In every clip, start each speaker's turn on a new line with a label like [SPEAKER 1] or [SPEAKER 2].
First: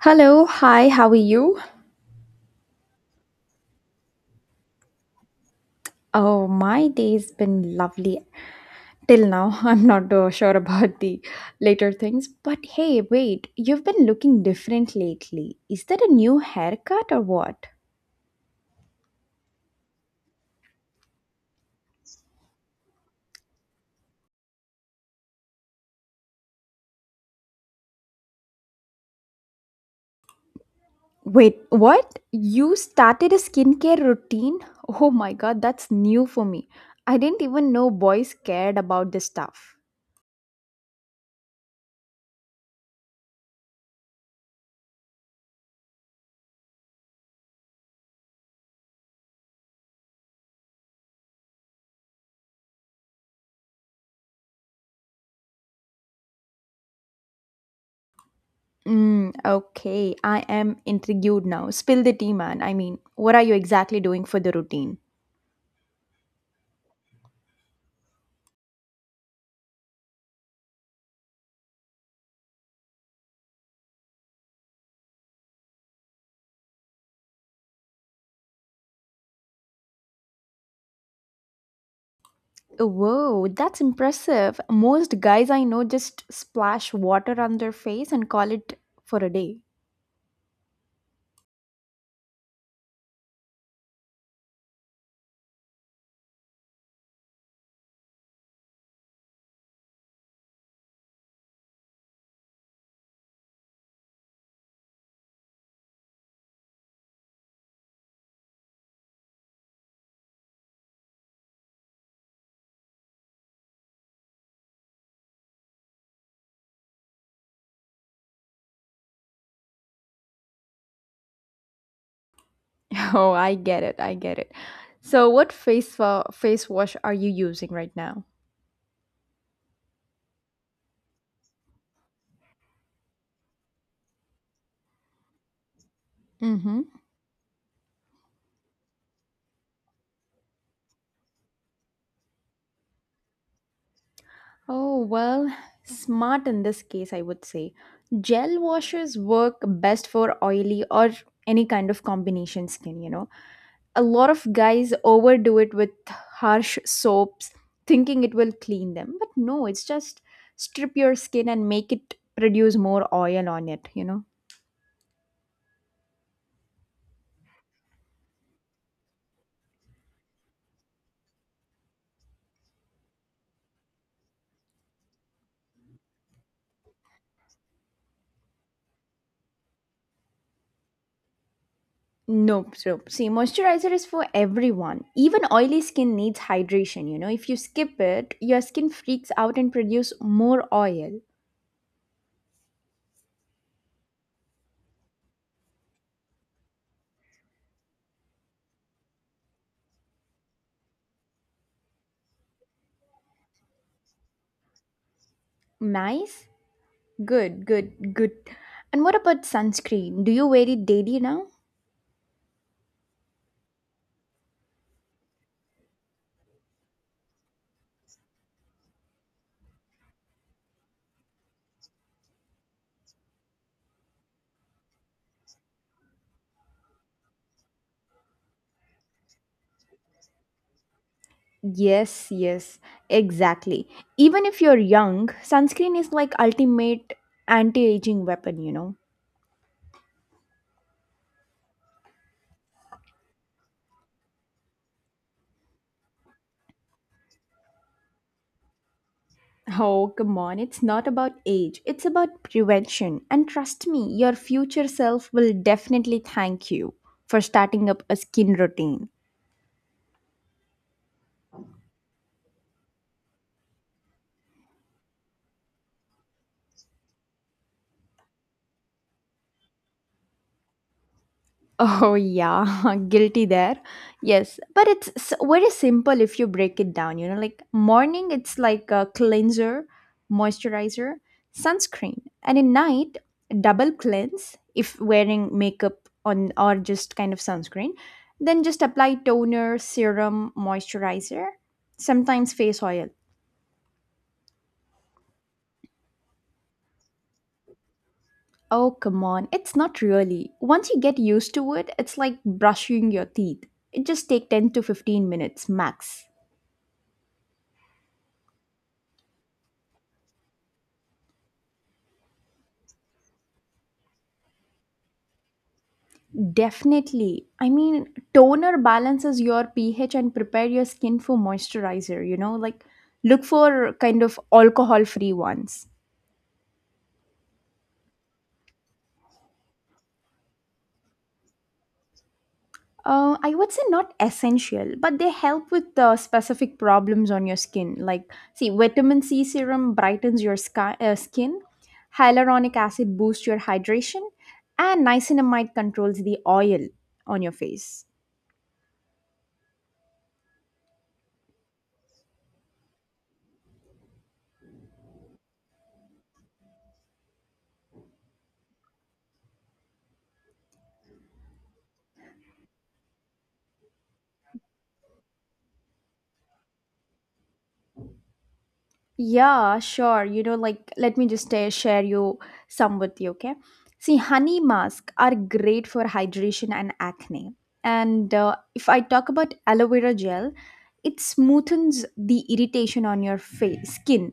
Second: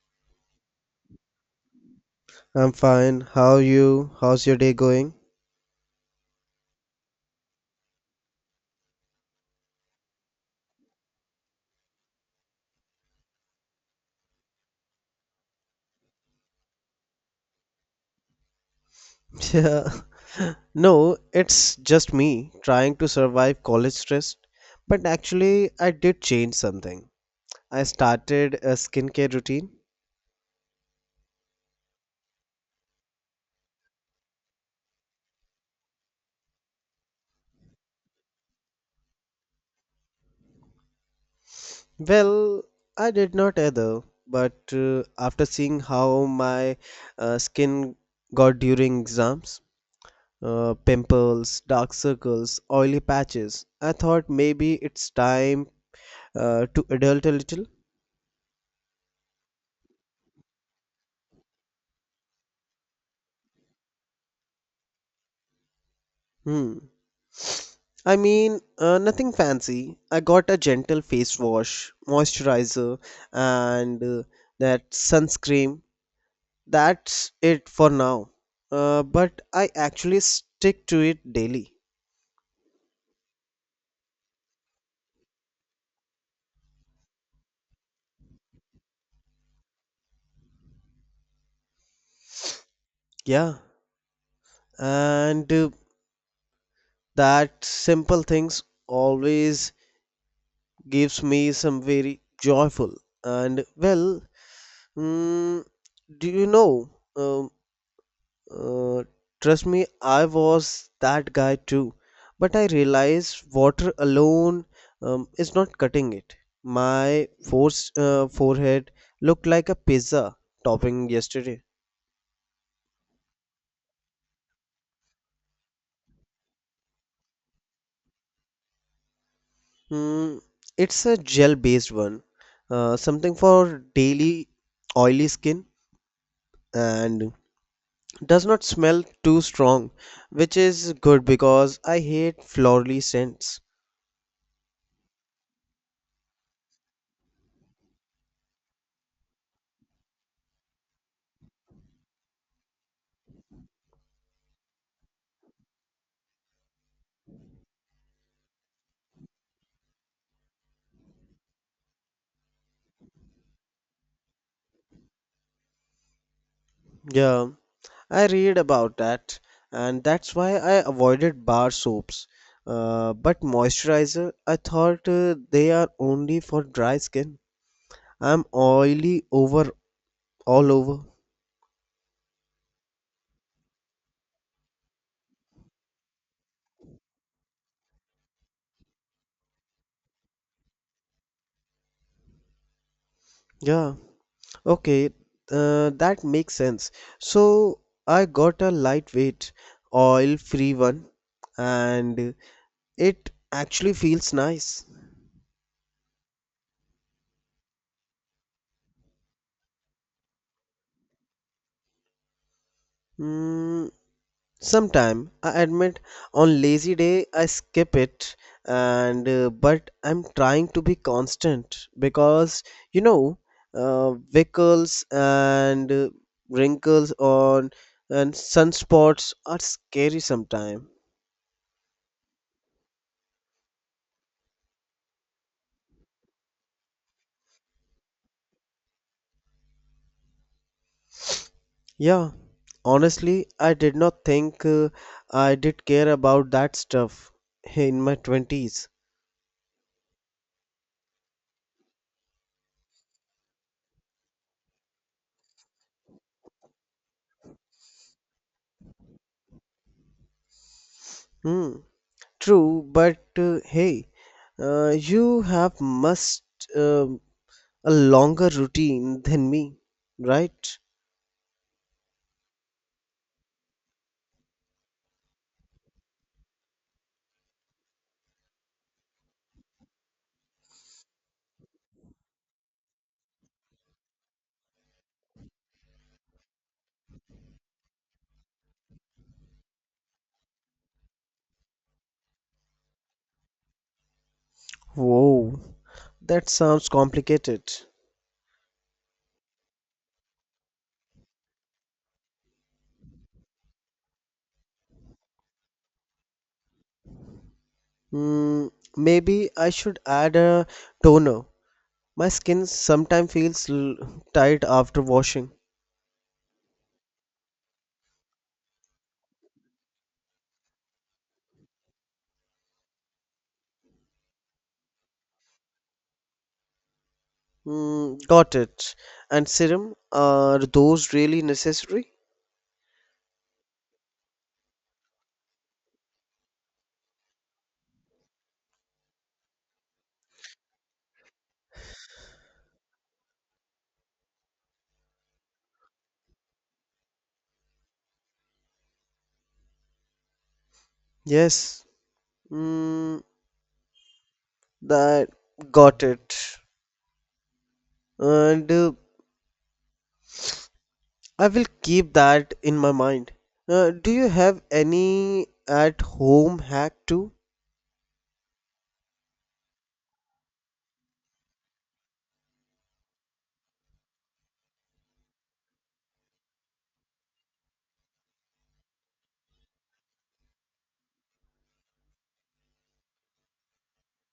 [SPEAKER 1] Hello, hi, how are you?
[SPEAKER 2] I'm fine. How are you? How's your day going?
[SPEAKER 1] Oh, my day's been lovely till now. I'm not sure about the later things, but hey, wait, you've been looking different lately. Is that a new haircut or what?
[SPEAKER 2] Yeah. No, it's just me trying to survive college stress. But actually, I did change something. I started a skincare routine.
[SPEAKER 1] Wait, what? You started a skincare routine? Oh my god, that's new for me. I didn't even know boys cared about this stuff.
[SPEAKER 2] Well, I did not either, but after seeing how my skin got during exams, pimples, dark circles, oily patches, I thought maybe it's time to adult a little.
[SPEAKER 1] Mm, okay, I am intrigued now. Spill the tea, man. I mean, what are you exactly doing for the routine?
[SPEAKER 2] Hmm. I mean, nothing fancy. I got a gentle face wash, moisturizer, and that sunscreen. That's it for now. But I actually stick to it daily.
[SPEAKER 1] Whoa, that's impressive. Most guys I know just splash water on their face and call it for a day.
[SPEAKER 2] Yeah, and that simple things always gives me some very joyful and well, mm, do you know? Um, Uh, Trust me, I was that guy too. But I realized water alone is not cutting it. My forehead looked like a pizza topping yesterday.
[SPEAKER 1] Oh, I get it. I get it. So, what face wash are you using right now?
[SPEAKER 2] Hmm, it's a gel based one, something for daily oily skin
[SPEAKER 1] Mm-hmm.
[SPEAKER 2] and does not smell too strong, which is good because I hate floral scents.
[SPEAKER 1] Oh, well, smart in this case, I would say. Gel washes work best for oily or any kind of combination skin, you know. A lot of guys overdo it with harsh soaps thinking it will clean them, but no, it's just strip your skin and make it produce more oil on it, you know.
[SPEAKER 2] Yeah. I read about that, and that's why I avoided bar soaps. But moisturizer, I thought they are only for dry skin. I'm oily over all over.
[SPEAKER 1] No, so see, moisturizer is for everyone. Even oily skin needs hydration, you know. If you skip it, your skin freaks out and produce more oil.
[SPEAKER 2] Yeah, okay, that makes sense. So I got a lightweight, oil-free one, and it actually feels nice.
[SPEAKER 1] Nice. Good, good, good. And what about sunscreen? Do you wear it daily now?
[SPEAKER 2] Mm, Sometime I admit on lazy day I skip it and but I'm trying to be constant because you know wrinkles and wrinkles on and sunspots are scary sometime.
[SPEAKER 1] Yes, yes, exactly. Even if you're young, sunscreen is like ultimate anti-aging weapon, you know.
[SPEAKER 2] Yeah, honestly, I did not think I did care about that stuff hey, in my 20s.
[SPEAKER 1] Oh, come on, it's not about age. It's about prevention. And trust me, your future self will definitely thank you for starting up a skin routine.
[SPEAKER 2] Hmm. True, but hey, you have must. Uh, a longer routine than me, right?
[SPEAKER 1] Oh, yeah, guilty there. Yes, but very simple if you break it down. You know, like morning, it's like a cleanser, moisturizer, sunscreen, and at night, double cleanse if wearing makeup on or just kind of sunscreen. Then just apply toner, serum, moisturizer, sometimes face oil.
[SPEAKER 2] Whoa, that sounds complicated.
[SPEAKER 1] Oh, come on, it's not really. Once you get used to it, it's like brushing your teeth. It just take 10 to 15 minutes max.
[SPEAKER 2] Mm, Maybe I should add a toner. My skin sometimes feels tight after washing.
[SPEAKER 1] Definitely. I mean, toner balances your pH and prepare your skin for moisturizer, you know, like look for kind of alcohol free ones.
[SPEAKER 2] Got it. And serum, are those really necessary?
[SPEAKER 1] I would say not essential, but they help with specific problems on your skin. Like, see, vitamin C serum brightens your skin, hyaluronic acid boosts your hydration, and niacinamide controls the oil on your face.
[SPEAKER 2] Yes. Hmm. that got it. And I will keep that in my mind. Do you have any at home hack too?
[SPEAKER 1] Yeah, sure. You know, like let me just share you some with you, okay? See, honey masks are great for hydration and acne. And if I talk about aloe vera gel, it smoothens the irritation on your face, skin.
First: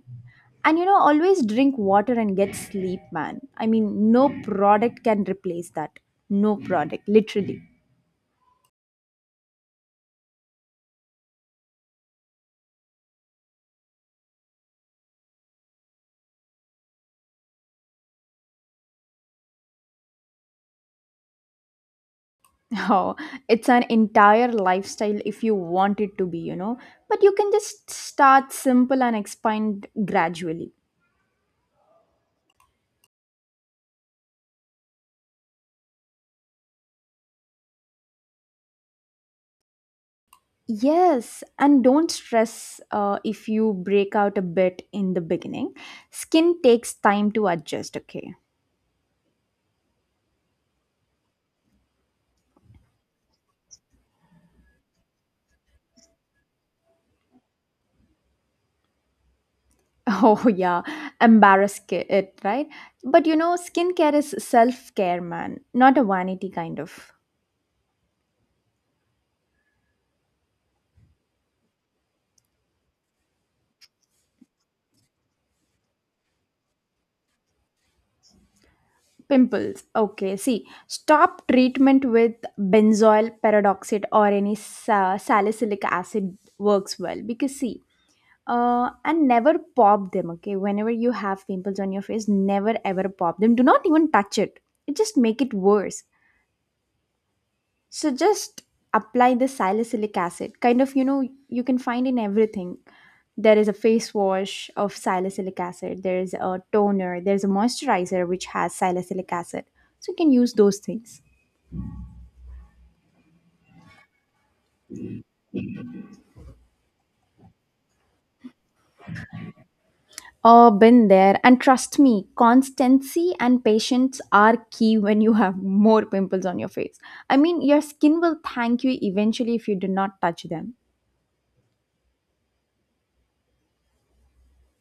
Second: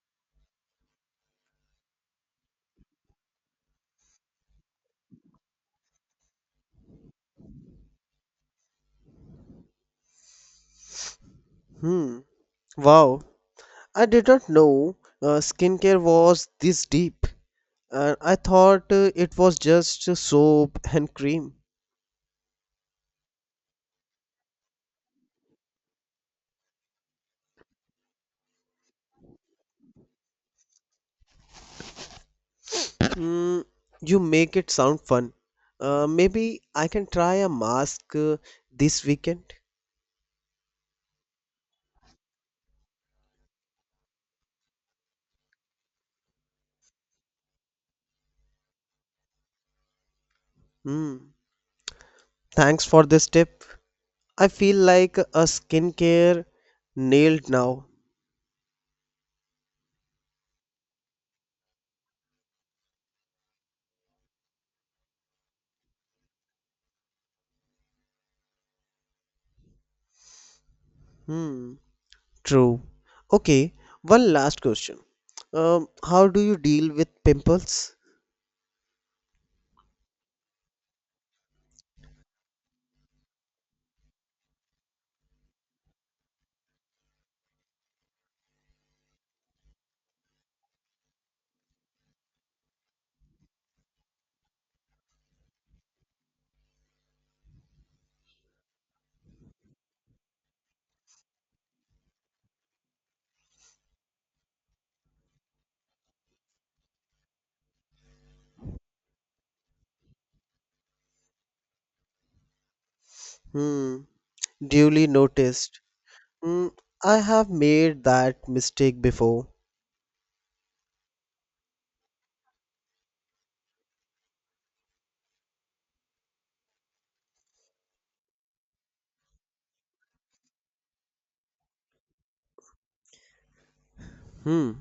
[SPEAKER 1] And you know, always drink water and get sleep, man. I mean, no product can replace that. No product, literally.
[SPEAKER 2] Hmm. Wow, I did not know skincare was this deep. And I thought it was just soap and cream.
[SPEAKER 1] Oh, it's an entire lifestyle if you want it to be, you know. But you can just start simple and expand gradually.
[SPEAKER 2] Mm, you make it sound fun. Maybe I can try a mask this weekend.
[SPEAKER 1] Yes, and don't stress if you break out a bit in the beginning. Skin takes time to adjust, okay?
[SPEAKER 2] Hmm. Thanks for this tip. I feel like a skincare nailed now.
[SPEAKER 1] Oh, yeah, it, right? But you know, skincare is self care, man, not a vanity kind of.
[SPEAKER 2] Hmm. True. Okay, one last question. How do you deal with pimples?
[SPEAKER 1] Pimples. Okay, see, stop treatment with benzoyl peroxide or any salicylic acid works well because see, and never pop them. Okay, whenever you have pimples on your face, never ever pop them. Do not even touch it. It just make it worse. So just apply the salicylic acid. Kind of, you know, you can find in everything. There is a face wash of salicylic acid, there is a toner, there's a moisturizer which has salicylic acid. So you can use those things.
[SPEAKER 2] Hmm. Duly noticed. Mm, I have made that mistake before.
[SPEAKER 1] Oh, been there. And trust me, constancy and patience are key when you have more pimples on your face. I mean, your skin will thank you eventually if you do not touch them.
[SPEAKER 2] Hmm.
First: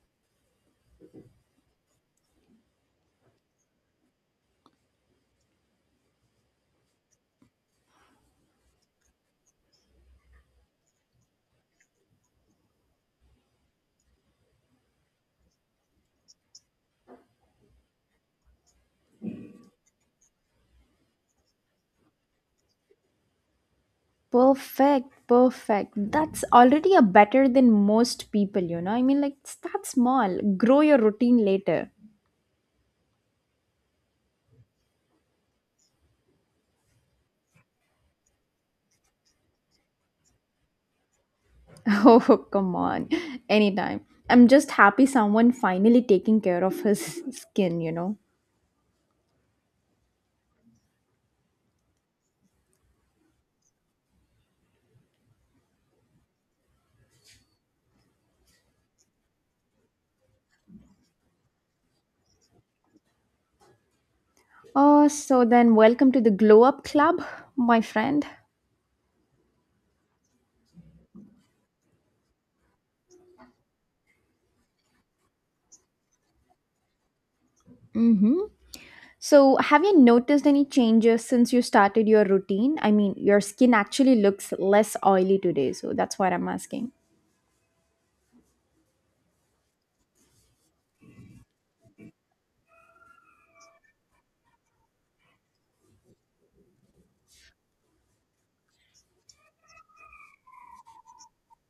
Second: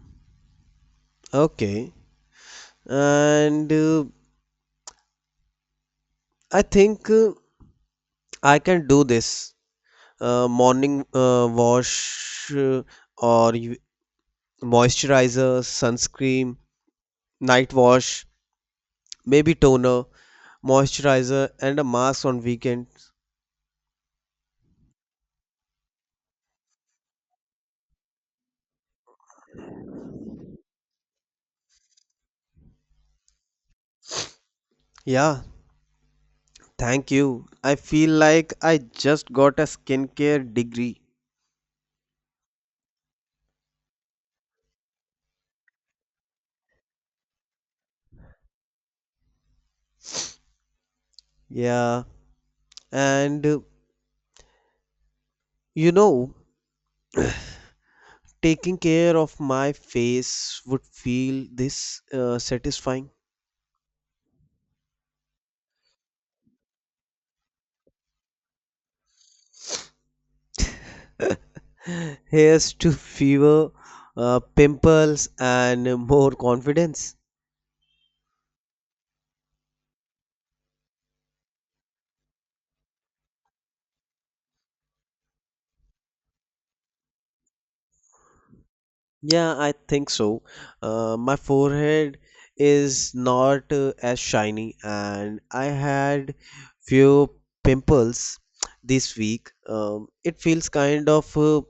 [SPEAKER 2] Okay. And I think I can do this. Morning wash or you- moisturizer, sunscreen, night wash, maybe toner, moisturizer, and a mask on weekends.
[SPEAKER 1] Perfect, perfect. That's already a better than most people, you know. I mean, like, start small, grow your routine later.
[SPEAKER 2] Yeah. Thank you. I feel like I just got a skincare degree.
[SPEAKER 1] Oh, come on, anytime. I'm just happy someone finally taking care of his skin, you know.
[SPEAKER 2] Yeah. And you know, taking care of my face would feel this satisfying.
[SPEAKER 1] Oh, so then welcome to the Glow Up Club, my friend.
[SPEAKER 2] Hairs to fever, pimples, and more confidence.
[SPEAKER 1] Mm-hmm. So, have you noticed any changes since you started your routine? I mean, your skin actually looks less oily today, so that's what I'm asking.
[SPEAKER 2] Yeah, I think so. My forehead is not as shiny, and I had few pimples this week. It feels kind of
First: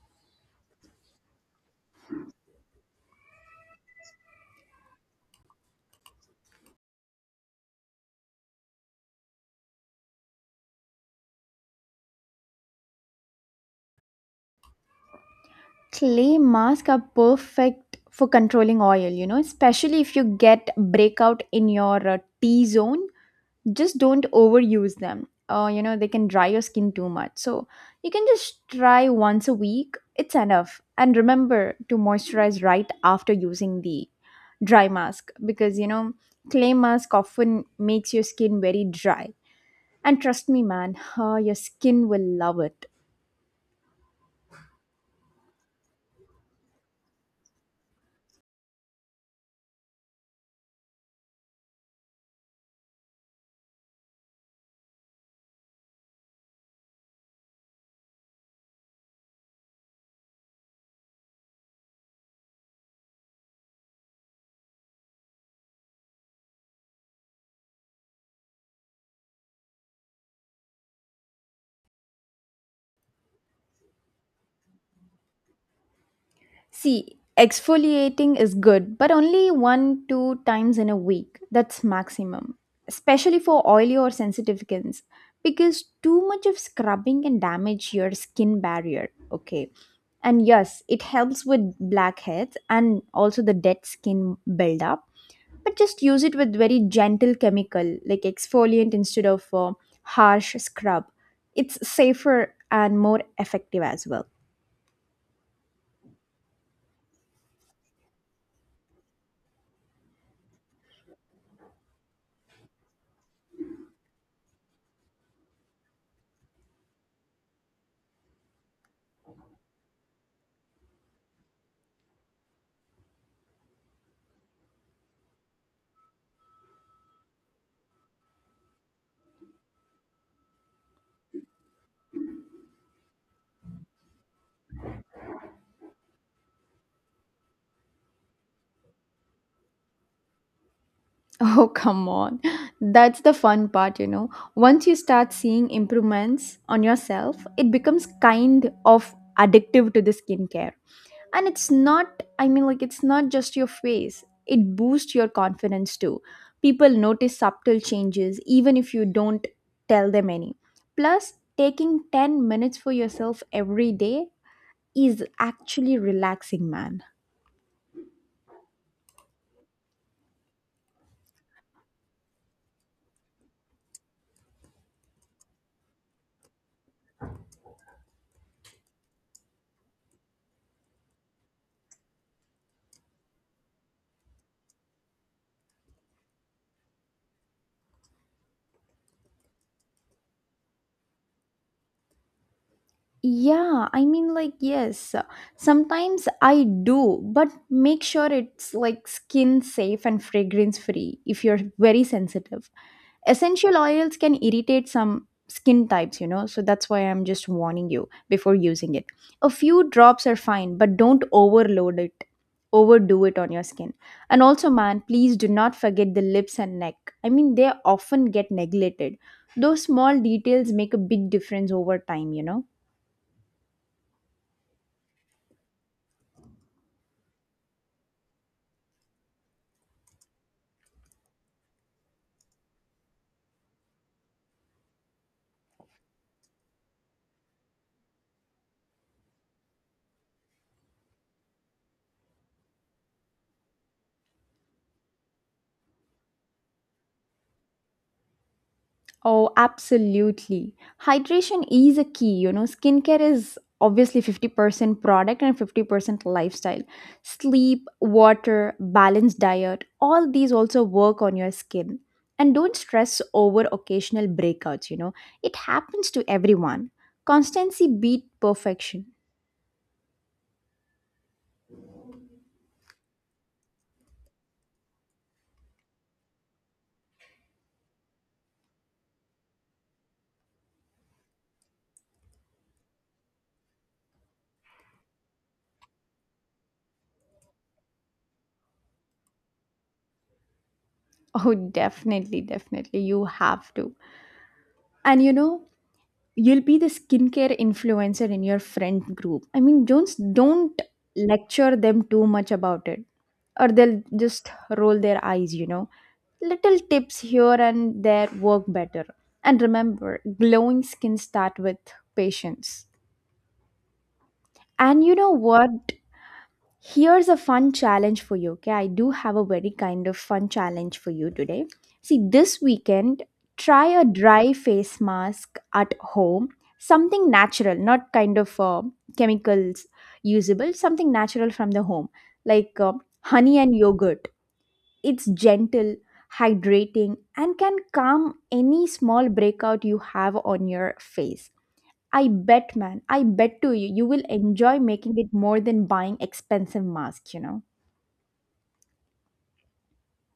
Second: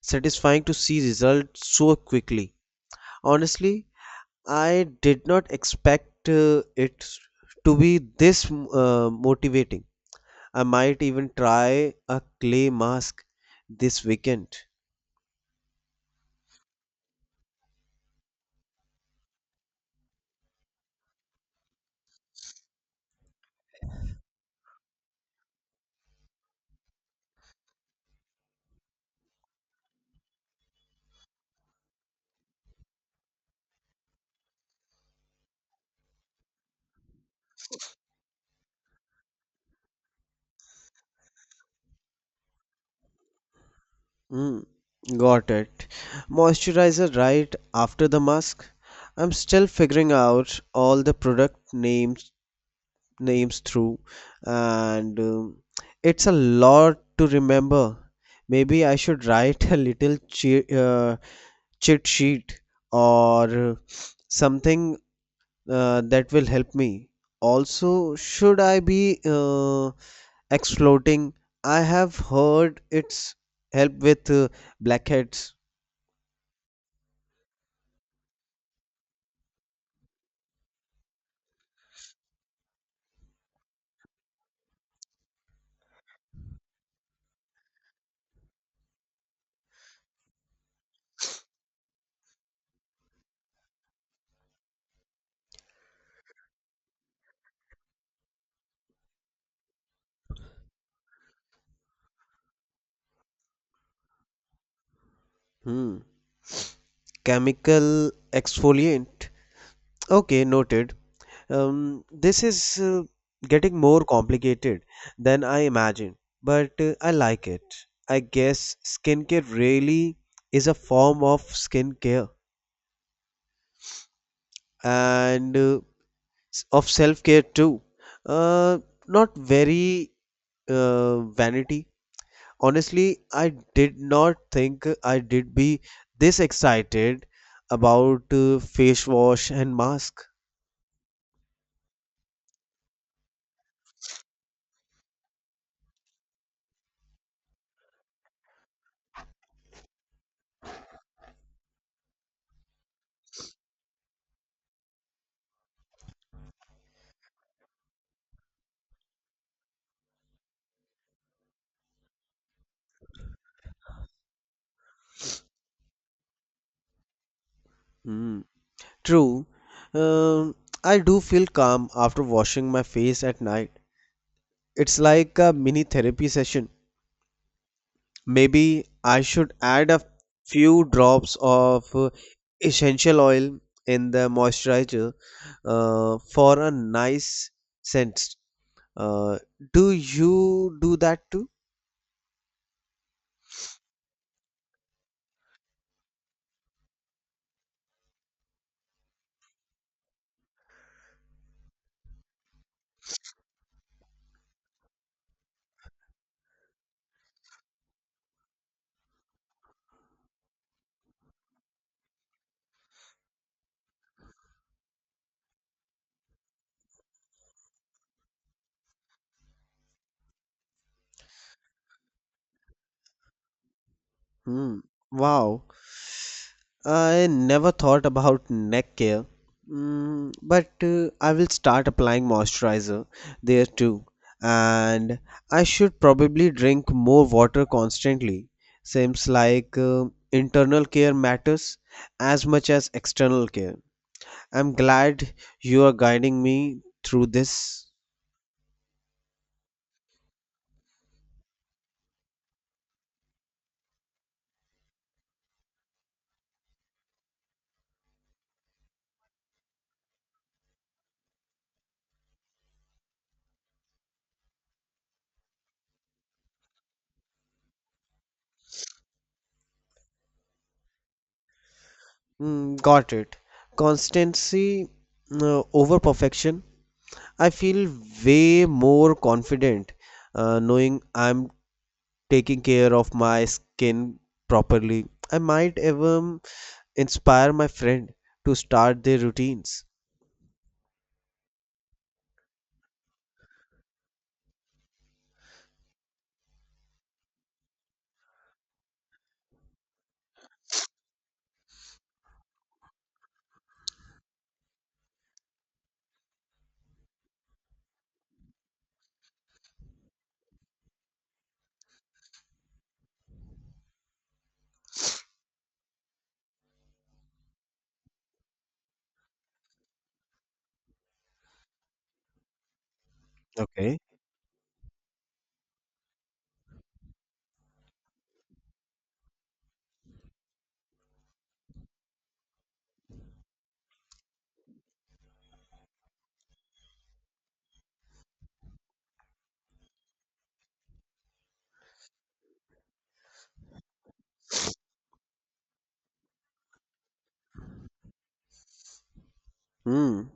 [SPEAKER 2] satisfying to see results so quickly. Honestly, I did not expect it to be this motivating. I might even try a clay mask this weekend.
[SPEAKER 1] Clay masks are perfect for controlling oil, you know, especially if you get breakout in your t zone. Just don't overuse them, you know, they can dry your skin too much. So you can just try once a week, it's enough. And remember to moisturize right after using the dry mask, because you know, clay mask often makes your skin very dry. And trust me, man, your skin will love it.
[SPEAKER 2] Mm, got it. Moisturizer right after the mask. I'm still figuring out all the product names through and it's a lot to remember. Maybe I should write a little cheat sheet or something that will help me. Also, should I be exfoliating? I have heard it's help with blackheads.
[SPEAKER 1] See, exfoliating is good, but only one, two times in a week. That's maximum. Especially for oily or sensitive skins. Because too much of scrubbing can damage your skin barrier. Okay. And yes, it helps with blackheads and also the dead skin buildup. But just use it with very gentle chemical like exfoliant instead of harsh scrub. It's safer and more effective as well.
[SPEAKER 2] Hmm. Chemical exfoliant. Okay, noted. This is getting more complicated than I imagined, but I like it. I guess skincare really is a form of skincare and of self care too. Uh, Not very vanity. Honestly, I did not think I did be this excited about face wash and mask.
[SPEAKER 1] Oh, come on. That's the fun part, you know. Once you start seeing improvements on yourself, it becomes kind of addictive to the skincare. And it's not, I mean, like, it's not just your face, it boosts your confidence too. People notice subtle changes even if you don't tell them any. Plus, taking 10 minutes for yourself every day is actually relaxing, man.
[SPEAKER 2] Hmm. True. Um, I do feel calm after washing my face at night. It's like a mini therapy session. Maybe I should add a few drops of essential oil in the moisturizer for a nice scent. Uh, do you do that too?
[SPEAKER 1] Yeah, I mean, like, yes, sometimes I do, but make sure it's like skin safe and fragrance free if you're very sensitive. Essential oils can irritate some skin types, you know, so that's why I'm just warning you before using it. A few drops are fine, but don't overload it, overdo it on your skin. And also, man, please do not forget the lips and neck. I mean, they often get neglected. Those small details make a big difference over time, you know.
[SPEAKER 2] Hmm. Wow. I never thought about neck care. But I will start applying moisturizer there too. And I should probably drink more water constantly. Seems like internal care matters as much as external care. I'm glad you are guiding me through this.
[SPEAKER 1] Oh, absolutely. Hydration is a key. You know, skincare is obviously 50% product and 50% lifestyle. Sleep, water, balanced diet, all these also work on your skin. And don't stress over occasional breakouts, you know, it happens to everyone. Constancy beat perfection.
[SPEAKER 2] Got it. Constancy over perfection I feel way more confident knowing I'm taking care of my skin properly. I might even inspire my friend to start their routines.
[SPEAKER 1] Oh, definitely, definitely. You have to. And you know, you'll be the skincare influencer in your friend group. I mean, Jones, don't lecture them too much about it, or they'll just roll their eyes, you know. Little tips here and there work better. And remember, glowing skin start with patience. And you know what? Here's a fun challenge for you. Okay, I do have a very kind of fun challenge for you today. See, this weekend, try
[SPEAKER 2] Okay.
[SPEAKER 1] a dry face mask at home, something natural, not kind of chemicals usable, something natural from the home, like honey and yogurt. It's gentle, hydrating, and can calm any small breakout you have on your face. I bet, man. I bet to you, you will enjoy making it more than buying expensive masks, you know.
[SPEAKER 2] Hmm.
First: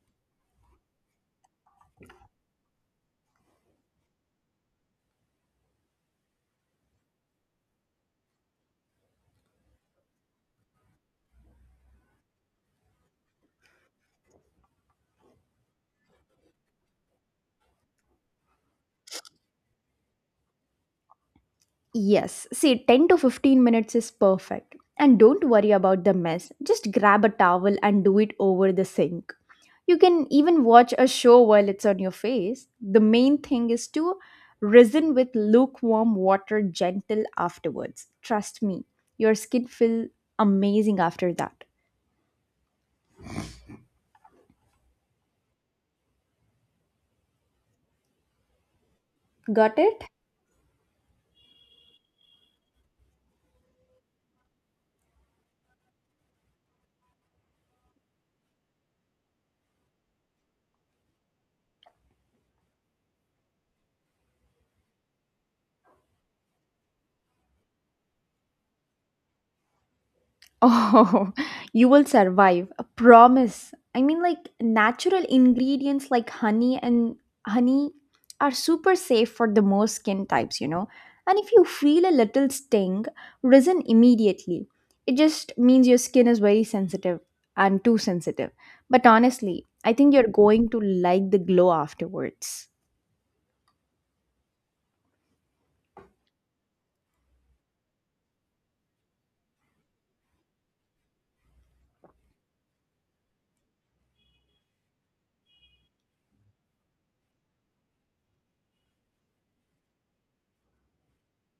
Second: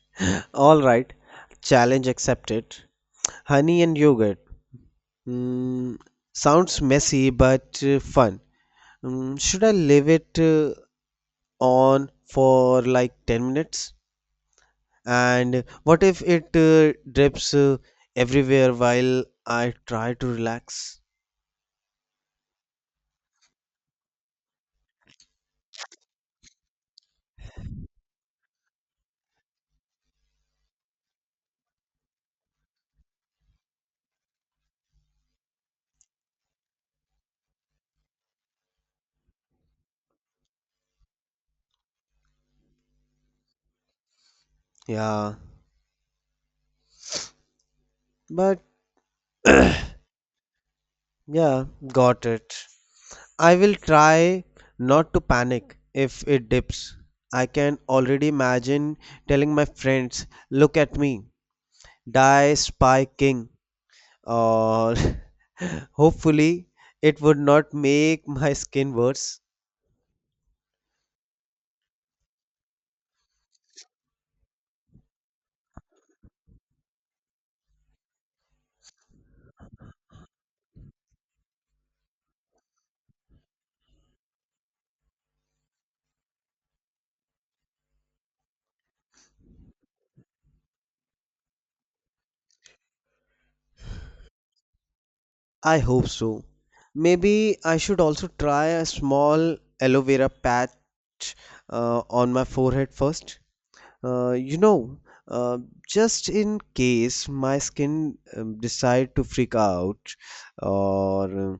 [SPEAKER 2] All right. Challenge accepted. Honey and yogurt. Hmm. Sounds messy but fun. Hmm. Should I leave it on for like 10 minutes? And what if it drips everywhere while I try to relax?
[SPEAKER 1] Yes. See, 10 to 15 minutes is perfect. And don't worry about the mess. Just grab a towel and do it over the sink. You can even watch a show while it's on your face. The main thing is to resin with lukewarm water gentle afterwards. Trust me, your skin feel amazing after that.
[SPEAKER 2] Yeah, but
[SPEAKER 1] Got it?
[SPEAKER 2] yeah, got it. I will try not to panic if it dips. I can already imagine telling my friends, look at me, die spy king, or hopefully it would not make my skin worse.
[SPEAKER 1] Oh, you will survive. I promise. I mean, like natural ingredients like honey are super safe for the most skin types, you know. And if you feel a little sting, resin immediately. It just means your skin is very sensitive and too sensitive. But honestly, I think you're going to like the glow afterwards.
[SPEAKER 2] I hope so. Maybe I should also try a small aloe vera patch on my forehead first. Uh, you know, uh, just in case my skin decide to freak out, or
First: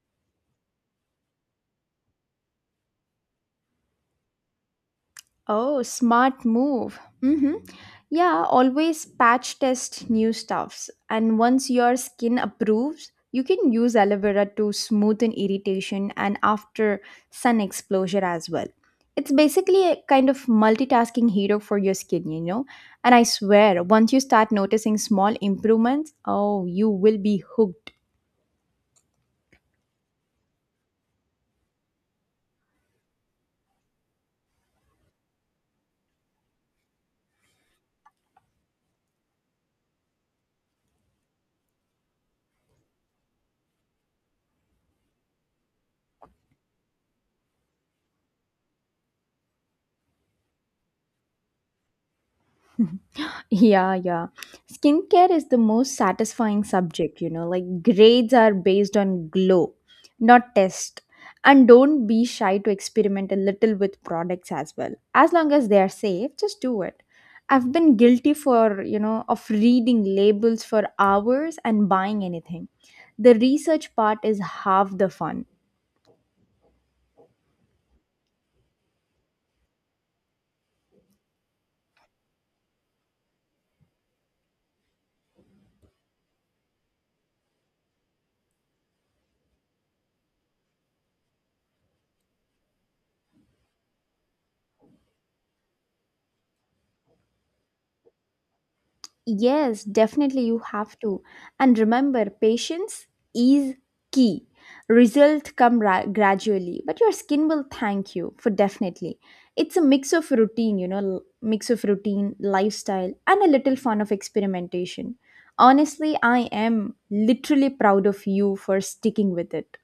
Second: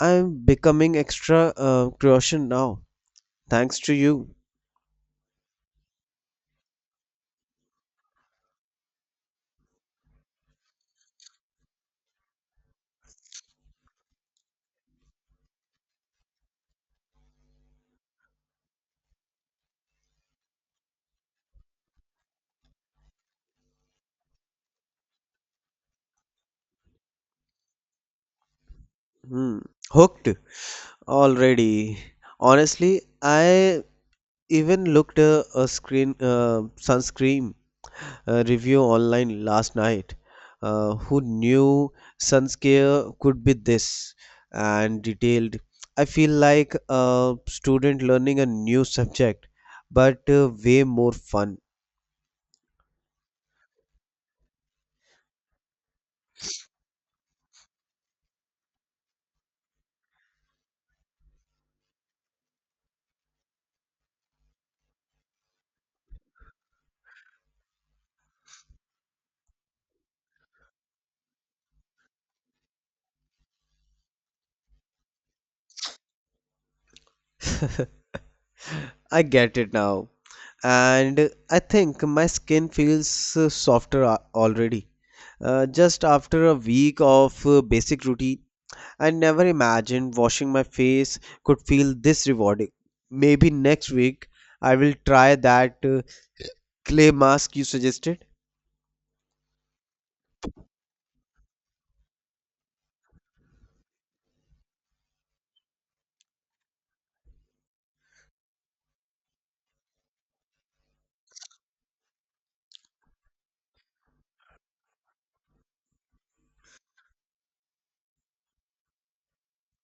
[SPEAKER 2] I'm becoming extra caution now. Thanks to you,
[SPEAKER 1] Oh, smart move. Mm-hmm. Yeah, always patch test new stuffs. And once your skin approves, you can use aloe vera to smoothen irritation and after sun exposure as well. It's basically a kind of multitasking hero for your skin, you know. And I swear, once you start noticing small improvements, oh, you will be hooked.
[SPEAKER 2] hmm. hooked already. Honestly, I even looked a screen sunscreen review online last night, who knew sunscare could be this and detailed. I feel like a student learning a new subject, but way more fun.
[SPEAKER 1] Yeah, yeah. Skincare is the most satisfying subject, you know. Like grades are based on glow, not test. And don't be shy to experiment a little with products as well. As long as they are safe, just do it. I've been guilty for, you know, of reading labels for hours and buying anything. The research part is half the fun.
[SPEAKER 2] I get it now, and I think my skin feels softer already, just after a week of basic routine. I never imagined washing my face could feel this rewarding. Maybe next week I will try that clay mask you suggested.
[SPEAKER 1] Yes, definitely you have to. And remember, patience is key. Result gradually, but your skin will thank you for definitely. It's a mix of routine, you know, mix of routine, lifestyle, and a little fun of experimentation. Honestly, I am literally proud of you for sticking with it.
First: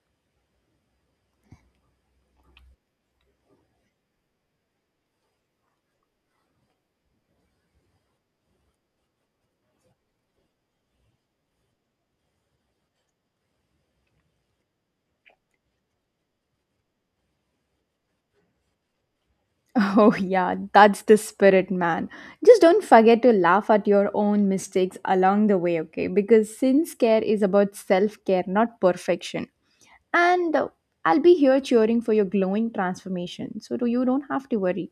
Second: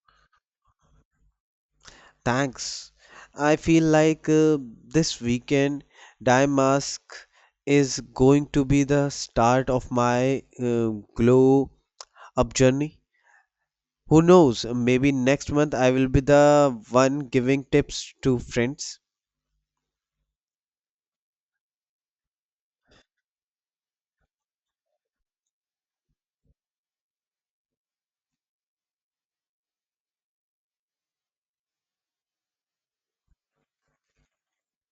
[SPEAKER 2] Thanks. I feel like this weekend dye mask is going to be the start of my glow up journey. Who knows? Maybe next month I will be the one giving tips to friends.
[SPEAKER 1] Oh, yeah, that's the spirit, man. Just don't forget to laugh at your own mistakes along the way, okay? Because since care is about self care, not perfection. And I'll be here cheering for your glowing transformation, so you don't have to worry.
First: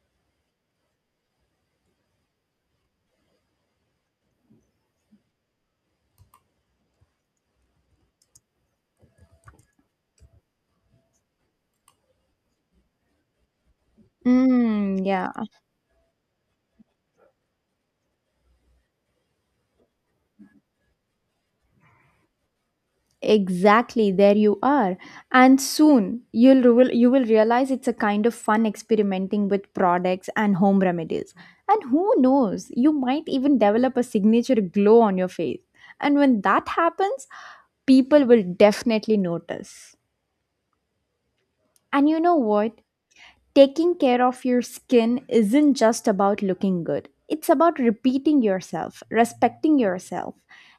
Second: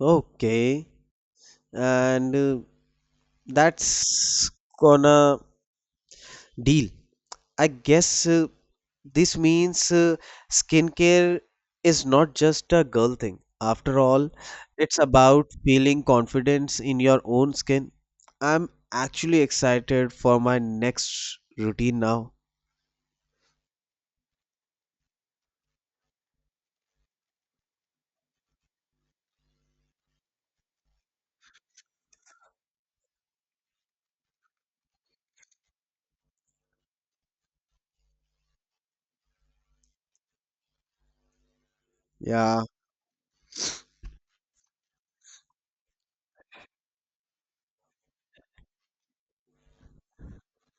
[SPEAKER 2] Okay, and that's gonna deal. I guess this means skincare is not just a girl thing. After all, it's
[SPEAKER 1] Mm, yeah.
[SPEAKER 2] about feeling confidence in your own skin. I'm actually excited for my next routine now.
[SPEAKER 1] Exactly, there you are. And soon you will realize it's a kind of fun experimenting with products and home remedies. And who knows, you might even develop a signature glow on your face. And when that happens, people will definitely notice. And you know
[SPEAKER 2] Yeah.
[SPEAKER 1] what? Taking care of your skin isn't just about looking good. It's about repeating yourself, respecting yourself.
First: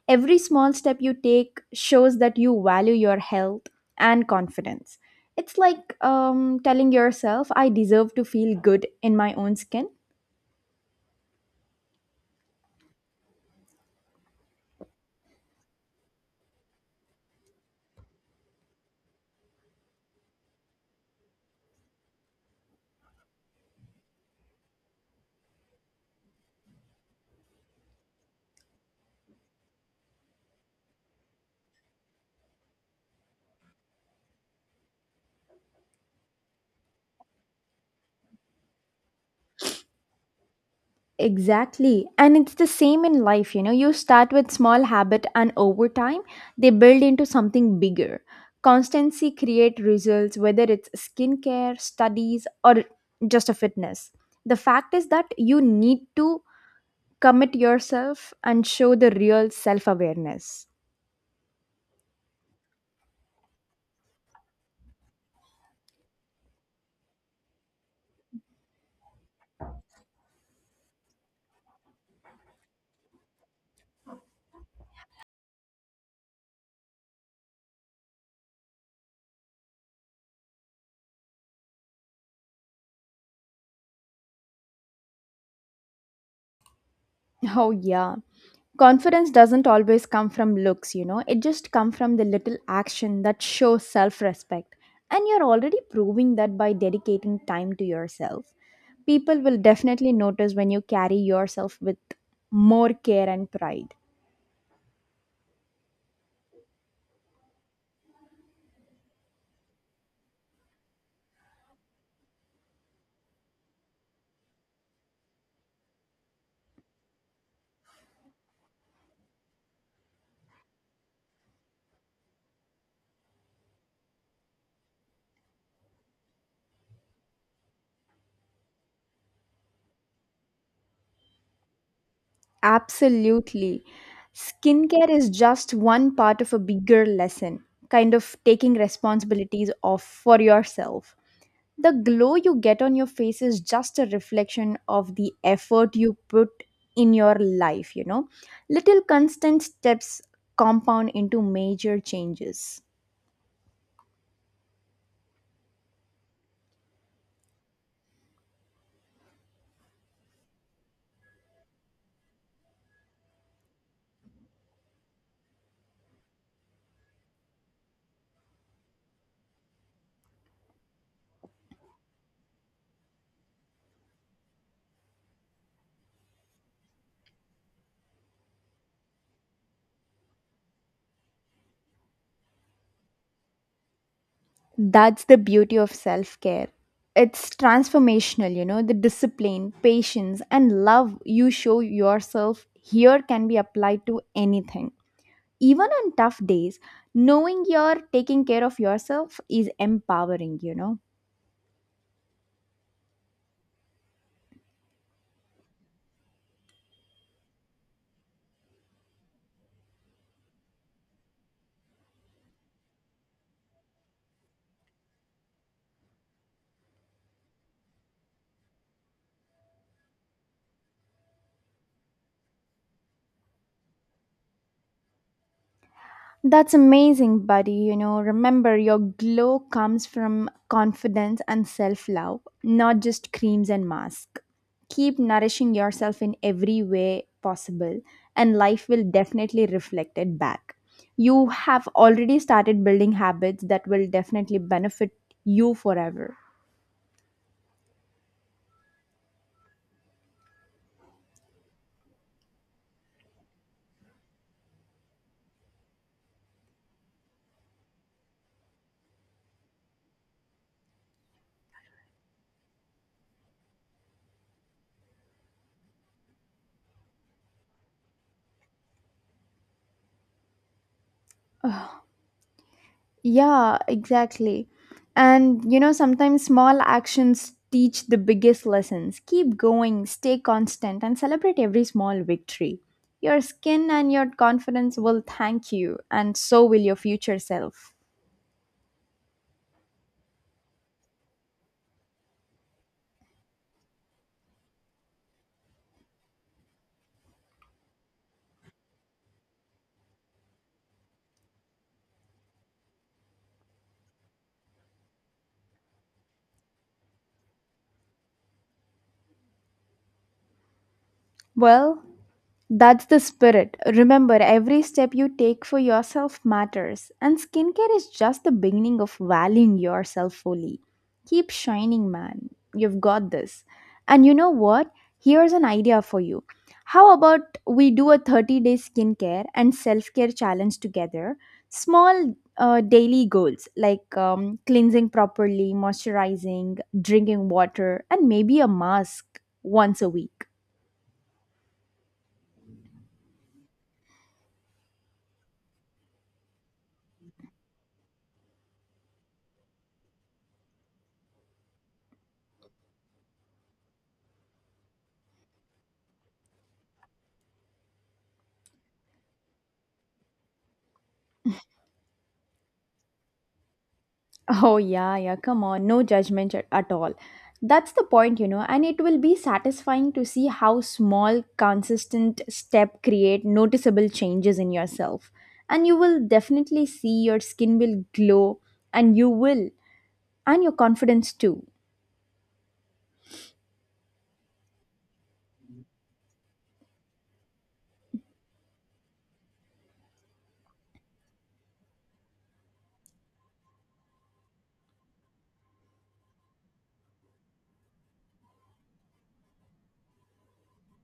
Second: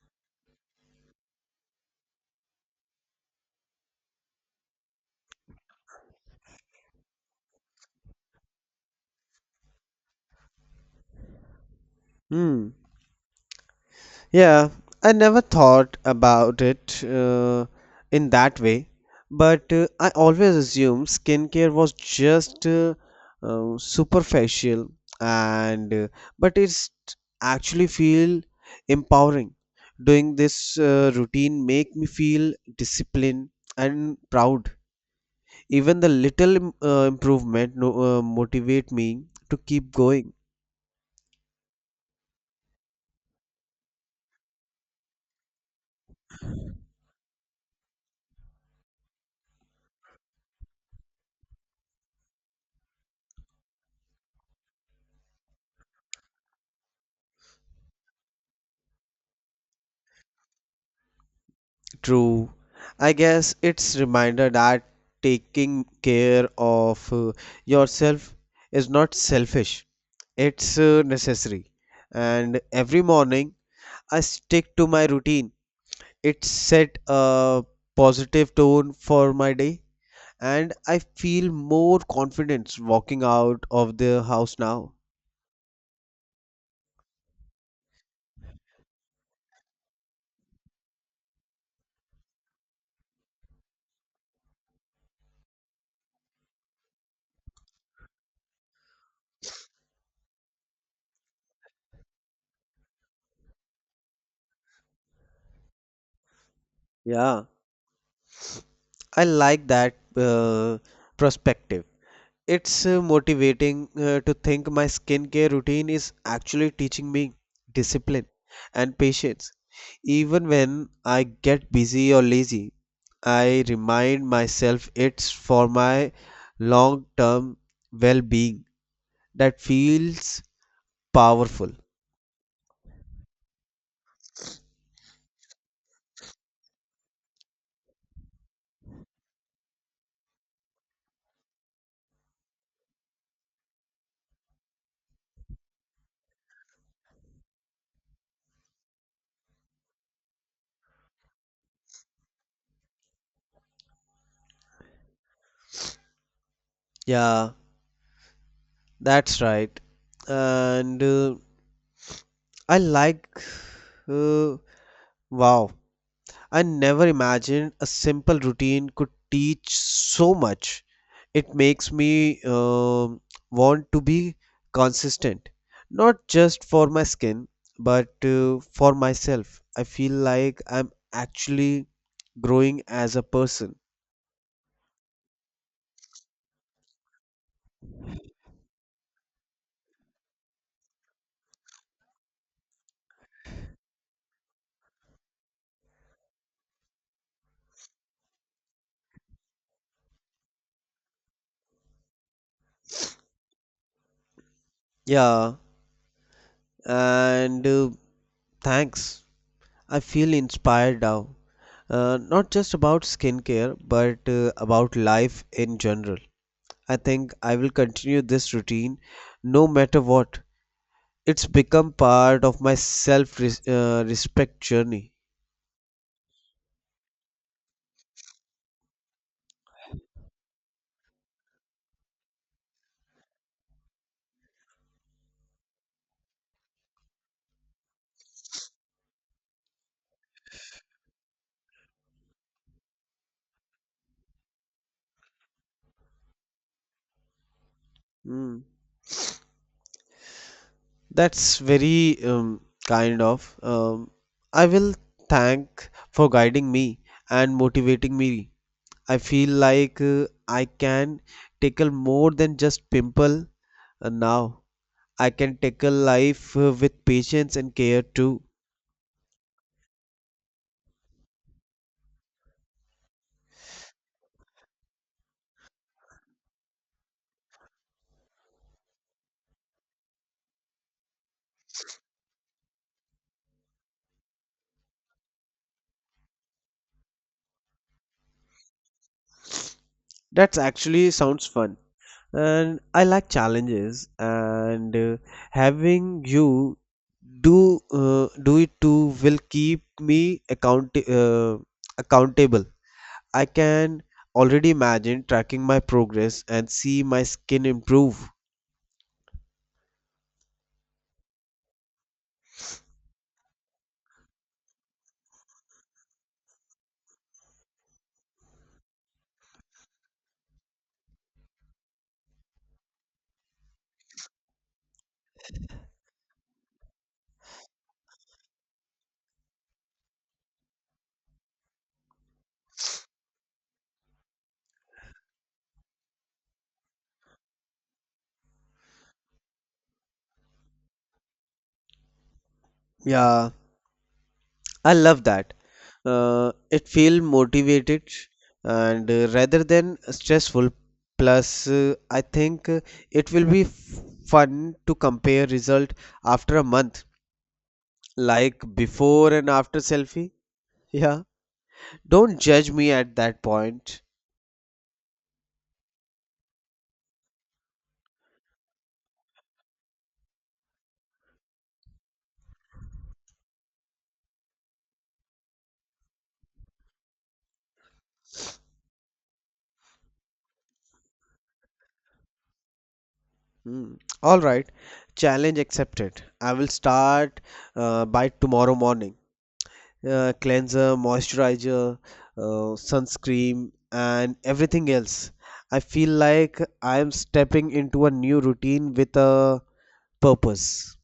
[SPEAKER 1] Every small step you take shows that you value your health and confidence. It's like telling yourself, I deserve to feel good in my own skin.
[SPEAKER 2] Hmm. Yeah, I never thought about it in that way, but I always assumed skincare was just superficial and but it's actually feel empowering. Doing this routine make me feel disciplined and proud. Even the little improvement no, motivate me to keep going.
[SPEAKER 1] Exactly. And it's the same in life, you know. You start with small habit and over time they build into something bigger. Constancy create results whether it's skincare, studies or just a fitness. The fact is that you need to commit yourself and show the real self-awareness.
[SPEAKER 2] True. I guess it's reminder that taking care of yourself is not selfish. It's necessary. And every morning I stick to my routine. It set a positive tone for my day, and I feel more confidence walking out of the house now.
[SPEAKER 1] Oh, yeah. Confidence doesn't always come from looks, you know. It just comes from the little action that shows self-respect, and you're already proving that by dedicating time to yourself. People will definitely notice when you carry yourself with more care and pride.
[SPEAKER 2] Yeah, I like that perspective. It's motivating to think my skincare routine is actually teaching me discipline and patience. Even when I get busy or lazy, I remind myself it's for my long term well being. That feels powerful.
[SPEAKER 1] Absolutely. Skincare is just one part of a bigger lesson, kind of taking responsibilities of for yourself. The glow you get on your face is just a reflection of the effort you put in your life, you know. Little constant steps compound into major changes.
[SPEAKER 2] Yeah, that's right. And I like, uh, wow, I never imagined a simple routine could teach so much. It makes me want to be consistent, not just for my skin, but for myself. I feel like I'm actually growing as a person.
[SPEAKER 1] That's the beauty of self care. It's transformational, you know. The discipline, patience, and love you show yourself here can be applied to anything. Even on tough days, knowing you're taking care of yourself is empowering, you know.
[SPEAKER 2] Yeah, and thanks. I feel inspired now. Not just about skincare, but about life in general. I think I will continue this routine no matter what. It's become part of my self respect journey.
[SPEAKER 1] That's amazing, buddy. You know, remember your glow comes from confidence and self love, not just creams and masks. Keep nourishing yourself in every way possible, and life will definitely reflect it back. You have already started building habits that will definitely benefit you forever.
[SPEAKER 2] Mm, that's very kind of. I will thank for guiding me and motivating me. I feel like I can tackle more than just pimple now. I can tackle life with patience and care too.
[SPEAKER 1] Yeah, exactly. And you know, sometimes small actions teach the biggest lessons. Keep going, stay constant, and celebrate every small victory. Your skin and your confidence will thank you, and so will your future self.
[SPEAKER 2] That's actually sounds fun. And I like challenges, and having you do it too will keep me accountable. I can already imagine tracking my progress and see my skin improve.
[SPEAKER 1] Well, that's the spirit. Remember, every step you take for yourself matters, and skincare is just the beginning of valuing yourself fully. Keep shining, man. You've got this. And you know what? Here's an idea for you. How about we do a 30-day skincare and self care challenge together? Small daily goals like cleansing properly, moisturizing, drinking water, and maybe a mask once a week.
[SPEAKER 2] Yeah, I love that. It feel motivated and rather than stressful. Plus, I think it will be fun to compare result after a month. Like before and after selfie? Yeah. Don't judge me at that point.
[SPEAKER 1] Oh, yeah, yeah, come on, no judgment at all. That's the point, you know, and it will be satisfying to see how small, consistent step create noticeable changes in yourself. And you will definitely see your skin will glow, and you will, and your confidence too.
[SPEAKER 2] Hmm. All right. Challenge accepted. I will start by tomorrow morning. Cleanser, moisturizer, sunscreen, and everything else. I feel like I am stepping into a new routine with a purpose.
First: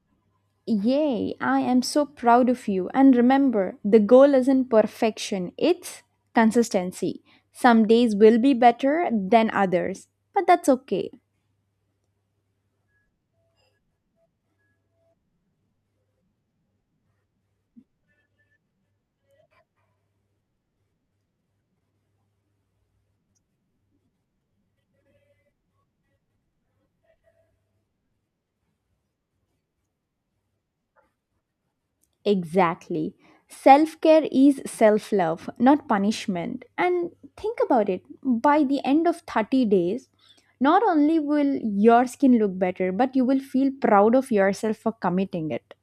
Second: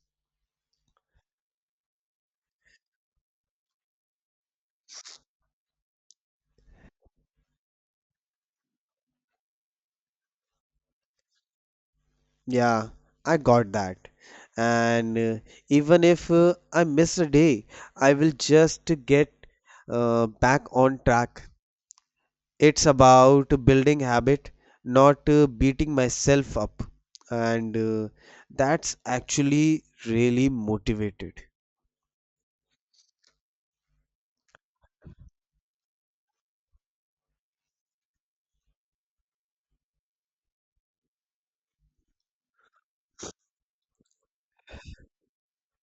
[SPEAKER 1] Yay, I am so proud of you. And remember, the goal isn't perfection, it's consistency. Some days will be better than others, but that's okay.
[SPEAKER 2] Yeah, I got that. And even if I miss a day, I will just get back on track. It's about building habit, not beating myself up. And that's actually really motivated.
[SPEAKER 1] Exactly. Self care is self love, not punishment. And think about it, by the end of 30 days, not only will your skin look better, but you will feel proud of yourself for committing it.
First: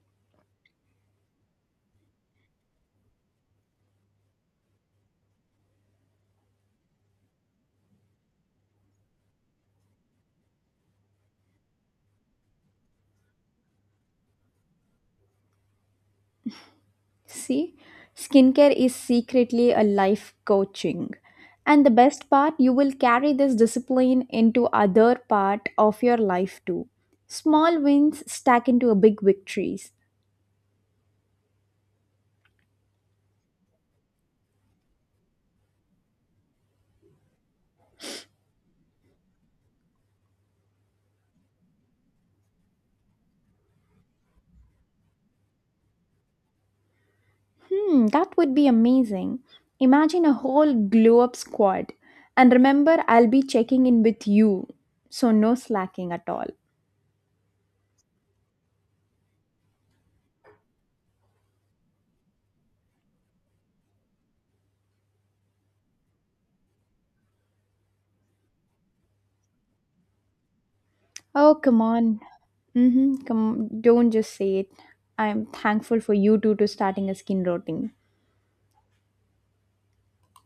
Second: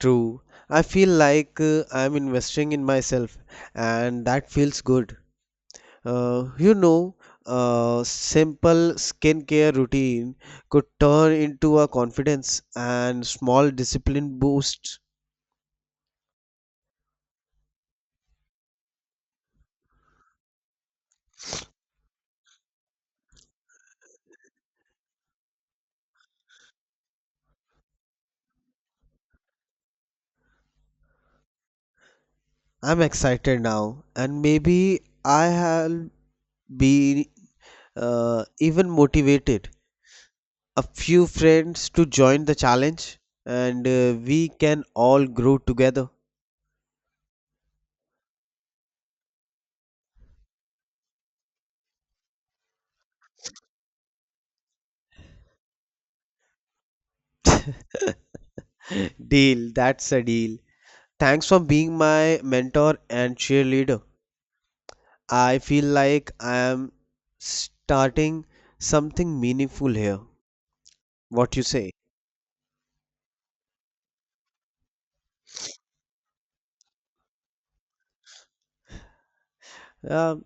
[SPEAKER 2] True. I feel like I'm investing in myself, and that feels good. Uh, you know, a simple skincare routine could turn into a confidence and small discipline boost.
[SPEAKER 1] See, skincare is secretly a life coaching. And the best part, you will carry this discipline into other part of your life too. Small wins stack into a big victories.
[SPEAKER 2] I'm excited now, and maybe I'll be even motivated. A few friends to join the challenge, and we can all grow together.
[SPEAKER 1] Hmm, that would be amazing. Imagine a whole glow up squad. And remember, I'll be checking in with you. So no slacking at all.
[SPEAKER 2] Deal, that's a deal. Thanks for being my mentor and cheerleader. I feel like I am starting something meaningful here.
[SPEAKER 1] Oh,
[SPEAKER 2] What you
[SPEAKER 1] come
[SPEAKER 2] say?
[SPEAKER 1] on. Mm-hmm, come, don't just say it. I'm thankful for you two to starting a skin routine.
[SPEAKER 2] Uh,